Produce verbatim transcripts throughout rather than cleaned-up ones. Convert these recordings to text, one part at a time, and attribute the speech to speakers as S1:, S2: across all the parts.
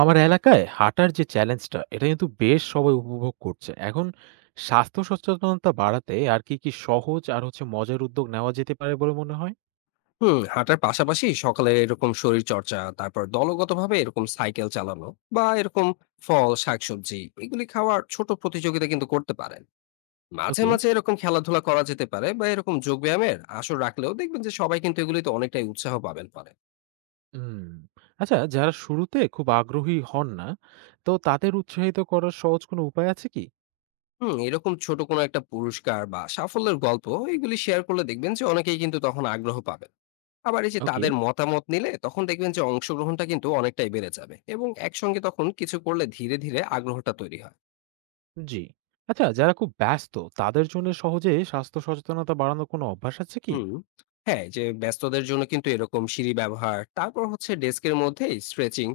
S1: আমার এলাকায় হাঁটার যে চ্যালেঞ্জটা, এটা কিন্তু বেশ সবাই উপভোগ করছে। এখন স্বাস্থ্য সচেতনতা বাড়াতে আর কি, কি সহজ আর হচ্ছে মজার উদ্যোগ নেওয়া যেতে পারে বলে মনে হয়?
S2: হুম হাঁটার পাশাপাশি সকালে এরকম শরীর চর্চা, তারপর দলগতভাবে এরকম সাইকেল চালানো বা এরকম ফল শাকসবজি এগুলি খাওয়ার ছোট প্রতিযোগিতা কিন্তু করতে পারেন। মাঝে
S1: ওকে।
S2: মাঝে এরকম খেলাধুলা করা যেতে পারে বা এরকম যোগ ব্যায়ামের আসর রাখলেও দেখবেন যে সবাই কিন্তু এগুলিতে অনেকটাই উৎসাহ পাবেন পারে।
S1: হুম। আচ্ছা, যারা শুরুতে খুব আগ্রহী হন না, তো তাদের উৎসাহিত করার সহজ কোনো উপায় আছে কি?
S2: হুম এরকম ছোট কোনো একটা পুরস্কার বা সাফল্যের গল্প এগুলি শেয়ার করলে দেখবেন যে অনেকেই কিন্তু তখন আগ্রহ পাবেন। আবার এই যে
S1: ওকে,
S2: তাদের মতামত নিলে তখন দেখবেন যে অংশগ্রহণটা কিন্তু অনেকটাই বেড়ে যাবে, এবং একসঙ্গে তখন কিছু করলে ধীরে ধীরে আগ্রহটা তৈরি হয়।
S1: জি। আচ্ছা, যারা খুব ব্যস্ত, তাদের জন্য সহজে স্বাস্থ্য সচেতনতা বাড়ানোর কোনো অভ্যাস আছে কি?
S2: হুম হ্যাঁ, এই যে ব্যস্তদের জন্য কিন্তু এরকম সিঁড়ি ব্যবহার, তারপর হচ্ছে ডেস্কের মধ্যে স্ট্রেচিং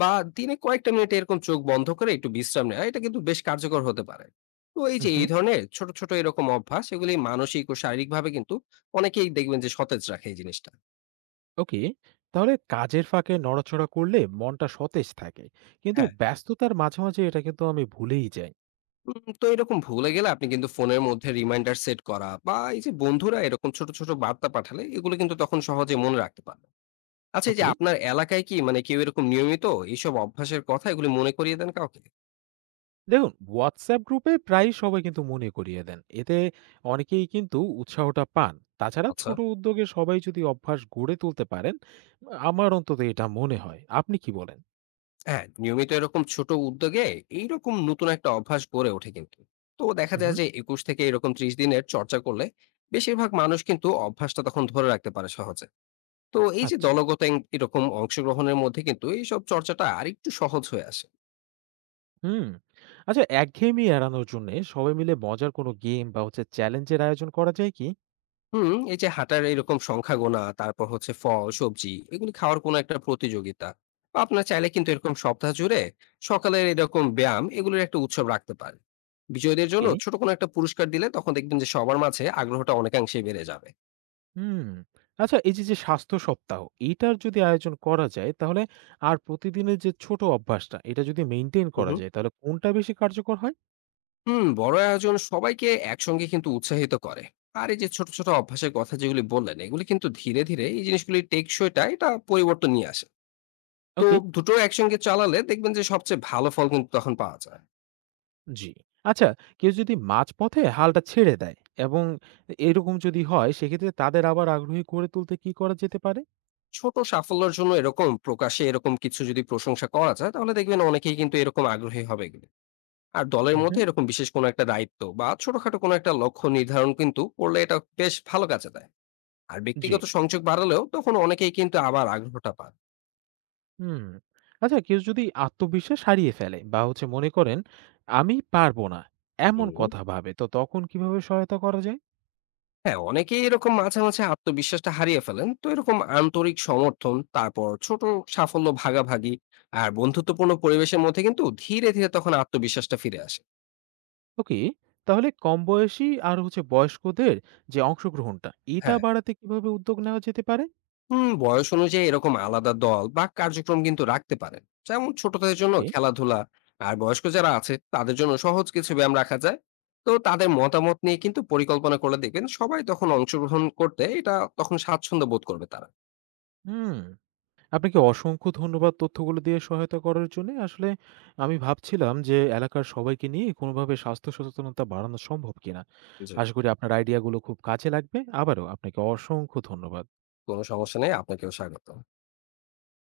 S2: বা দিনে কয়েকটা মিনিট এরকম চোখ বন্ধ করে একটু বিশ্রাম নেওয়া, এটা কিন্তু বেশ কার্যকর হতে পারে। তো এই যে
S1: উহু।
S2: এই ধরনের ছোট ছোট এরকম অভ্যাস এগুলি মানসিক ও শারীরিক ভাবে কিন্তু অনেকেই দেখবেন যে সতেজ রাখে এই জিনিসটা।
S1: ওকে, তাহলে কাজের ফাঁকে নড়াচড়া করলে মনটা সতেজ থাকে, কিন্তু
S2: হ্যাঁ।
S1: ব্যস্ততার মাঝে মাঝে এটা কিন্তু আমি ভুলেই যাই।
S2: উম, তো এরকম ভুলে গেলে আপনি কিন্তু ফোনের মধ্যে রিমাইন্ডার সেট করা বা এই যে বন্ধুরা এরকম ছোট ছোট বার্তা পাঠালে এগুলো কিন্তু তখন সহজে মনে রাখতে পারে। আচ্ছা, এই যে
S1: ওকে।
S2: আপনার এলাকায় কি মানে কেউ এরকম নিয়মিত এইসব অভ্যাসের কথা এগুলি মনে করিয়ে দেন কাউকে?
S1: দেখুন, হোয়াটসঅ্যাপ গ্রুপে প্রায় সবাই কিন্তু মনে করিয়ে দেন, এতে অনেকেই কিন্তু উৎসাহটা পান। তাছাড়া
S2: আচ্ছা।
S1: ছোট উদ্যোগে সবাই যদি অভ্যাস গড়ে তুলতে পারেন, আমার অন্তত এটা মনে হয়। আপনি কি বলেন?
S2: হ্যাঁ, নিয়মিত এরকম ছোট উদ্যোগে এইরকম নতুন একটা অভ্যাস গড়ে ওঠে কিন্তু। তো দেখা যায়
S1: হুম।
S2: যে একুশ থেকে এরকম ত্রিশ দিনের চর্চা করলে বেশিরভাগ মানুষ কিন্তু অভ্যাসটা তখন ধরে রাখতে পারে সহজে। তো এই যে
S1: আচ্ছা।
S2: দলগত এং এরকম অংশগ্রহণের মধ্যে কিন্তু এইসব চর্চাটা আরেকটু সহজ হয়ে আসে।
S1: হুম। আচ্ছা, একঘেয়েমি এড়ানোর জন্য সবাই মিলে মজার কোনো গেম বা হচ্ছে চ্যালেঞ্জের আয়োজন করা যায় কি?
S2: হুম, এই যে হাঁটার এরকম সংখ্যা গোনা, তারপর হচ্ছে ফল, সবজি এগুলি খাওয়ার কোনো একটা প্রতিযোগিতা। বা আপনার চাইলে কিন্তু এরকম সপ্তাহ জুড়ে সকালের এরকম ব্যায়াম এগুলোর একটা উৎসব রাখতে পারেন। বিজয়ীদের জন্য
S1: ওকে।
S2: ছোট কোনো একটা পুরস্কার দিলে তখন দেখবেন যে সবার মাঝে আগ্রহটা অনেকাংশেই বেড়ে যাবে।
S1: হুম। আচ্ছা, এই যে, যে স্বাস্থ্য সপ্তাহ, এইটার যদি আয়োজন করা যায় তাহলে, আর প্রতিদিনের যে ছোট অভ্যাসটা, এটা যদি মেইনটেইন
S2: হুম,
S1: করা
S2: হুম।
S1: যায় তাহলে কোনটা বেশি কার্যকর হয়?
S2: হুম, বড় আয়োজন সবাইকে একসঙ্গে কিন্তু উৎসাহিত করে। আর এই যে ছোট, ছোট অভ্যাসের কথা যেগুলি বললেন, এগুলি কিন্তু ধীরে, ধীরে এই জিনিসগুলির টেকসইটা এটা পরিবর্তন নিয়ে আসে। তো
S1: ওকে,
S2: দুটো একসঙ্গে চালালে দেখবেন যে সবচেয়ে ভালো ফল কিন্তু তখন পাওয়া যায়।
S1: জি। আচ্ছা, কেউ যদি মাঝপথে হালটা ছেড়ে দেয়, এবং এরকম যদি হয়, সেক্ষেত্রে তাদের আবার আগ্রহী করে তুলতে কি করা যেতে পারে?
S2: ছোট সাফল্যের জন্য এরকম প্রকাশ্যে এরকম কিছু যদি প্রশংসা করা যায় তাহলে দেখবেন অনেকেই কিন্তু এরকম আগ্রহী হবে এগুলো। আর দলের
S1: হুম,
S2: মধ্যে
S1: হুম।
S2: এরকম বিশেষ কোনো একটা দায়িত্ব বা ছোটখাটো কোনো একটা লক্ষ্য নির্ধারণ কিন্তু করলে এটা বেশ ভালো কাজে দেয়। আর
S1: জি।
S2: ব্যক্তিগত সংযোগ বাড়ালেও তখন অনেকেই কিন্তু আবার আগ্রহটা পান।
S1: হুম। আচ্ছা, কেউ যদি আত্মবিশ্বাস হারিয়ে ফেলে বা হচ্ছে মনে করেন আমি পারব না, এমন
S2: হুম।
S1: কথা ভাবে, তো তখন কিভাবে সহায়তা করা যায়?
S2: হ্যাঁ, অনেকেই এরকম মাঝে মাঝে আত্মবিশ্বাসটা হারিয়ে ফেলেন, তো এরকম আন্তরিক সমর্থন, তারপর ছোট সাফল্য ভাগাভাগি আর বন্ধুত্বপূর্ণ পরিবেশের মধ্যে কিন্তু ধীরে ধীরে তখন আত্মবিশ্বাসটা ফিরে আসে।
S1: ওকে। তাহলে কম বয়সী আর হচ্ছে বয়স্কদের যে অংশগ্রহণটা, এটা
S2: হ্যাঁ।
S1: বাড়াতে কিভাবে উদ্যোগ নেওয়া যেতে পারে?
S2: হুম বয়স অনুযায়ী এরকম আলাদা দল বা কার্যক্রম কিন্তু রাখতে পারেন, যেমন ছোটদের জন্য
S1: ওকে।
S2: খেলাধুলা আর বয়স্ক যারা আছে তাদের জন্য সহজ কিছু ব্যায়াম রাখা যায়। তো তাদের মতামত নিয়ে কিন্তু পরিকল্পনা করে দেখবেন সবাই তখন অংশগ্রহণ করতে এটা তখন স্বাচ্ছন্দ্য বোধ করবে তারা।
S1: হুম। আপনাকে অসংখ্য ধন্যবাদ তথ্যগুলো দিয়ে সহায়তা করার জন্যে। আসলে আমি ভাবছিলাম যে এলাকার সবাইকে নিয়ে কোনোভাবে স্বাস্থ্য সচেতনতা বাড়ানো সম্ভব কিনা।
S2: জি।
S1: আশা করি আপনার আইডিয়াগুলো খুব কাজে লাগবে। আবারও আপনাকে অসংখ্য ধন্যবাদ।
S2: কোনো সমস্যা নেই, আপনাকেও স্বাগত।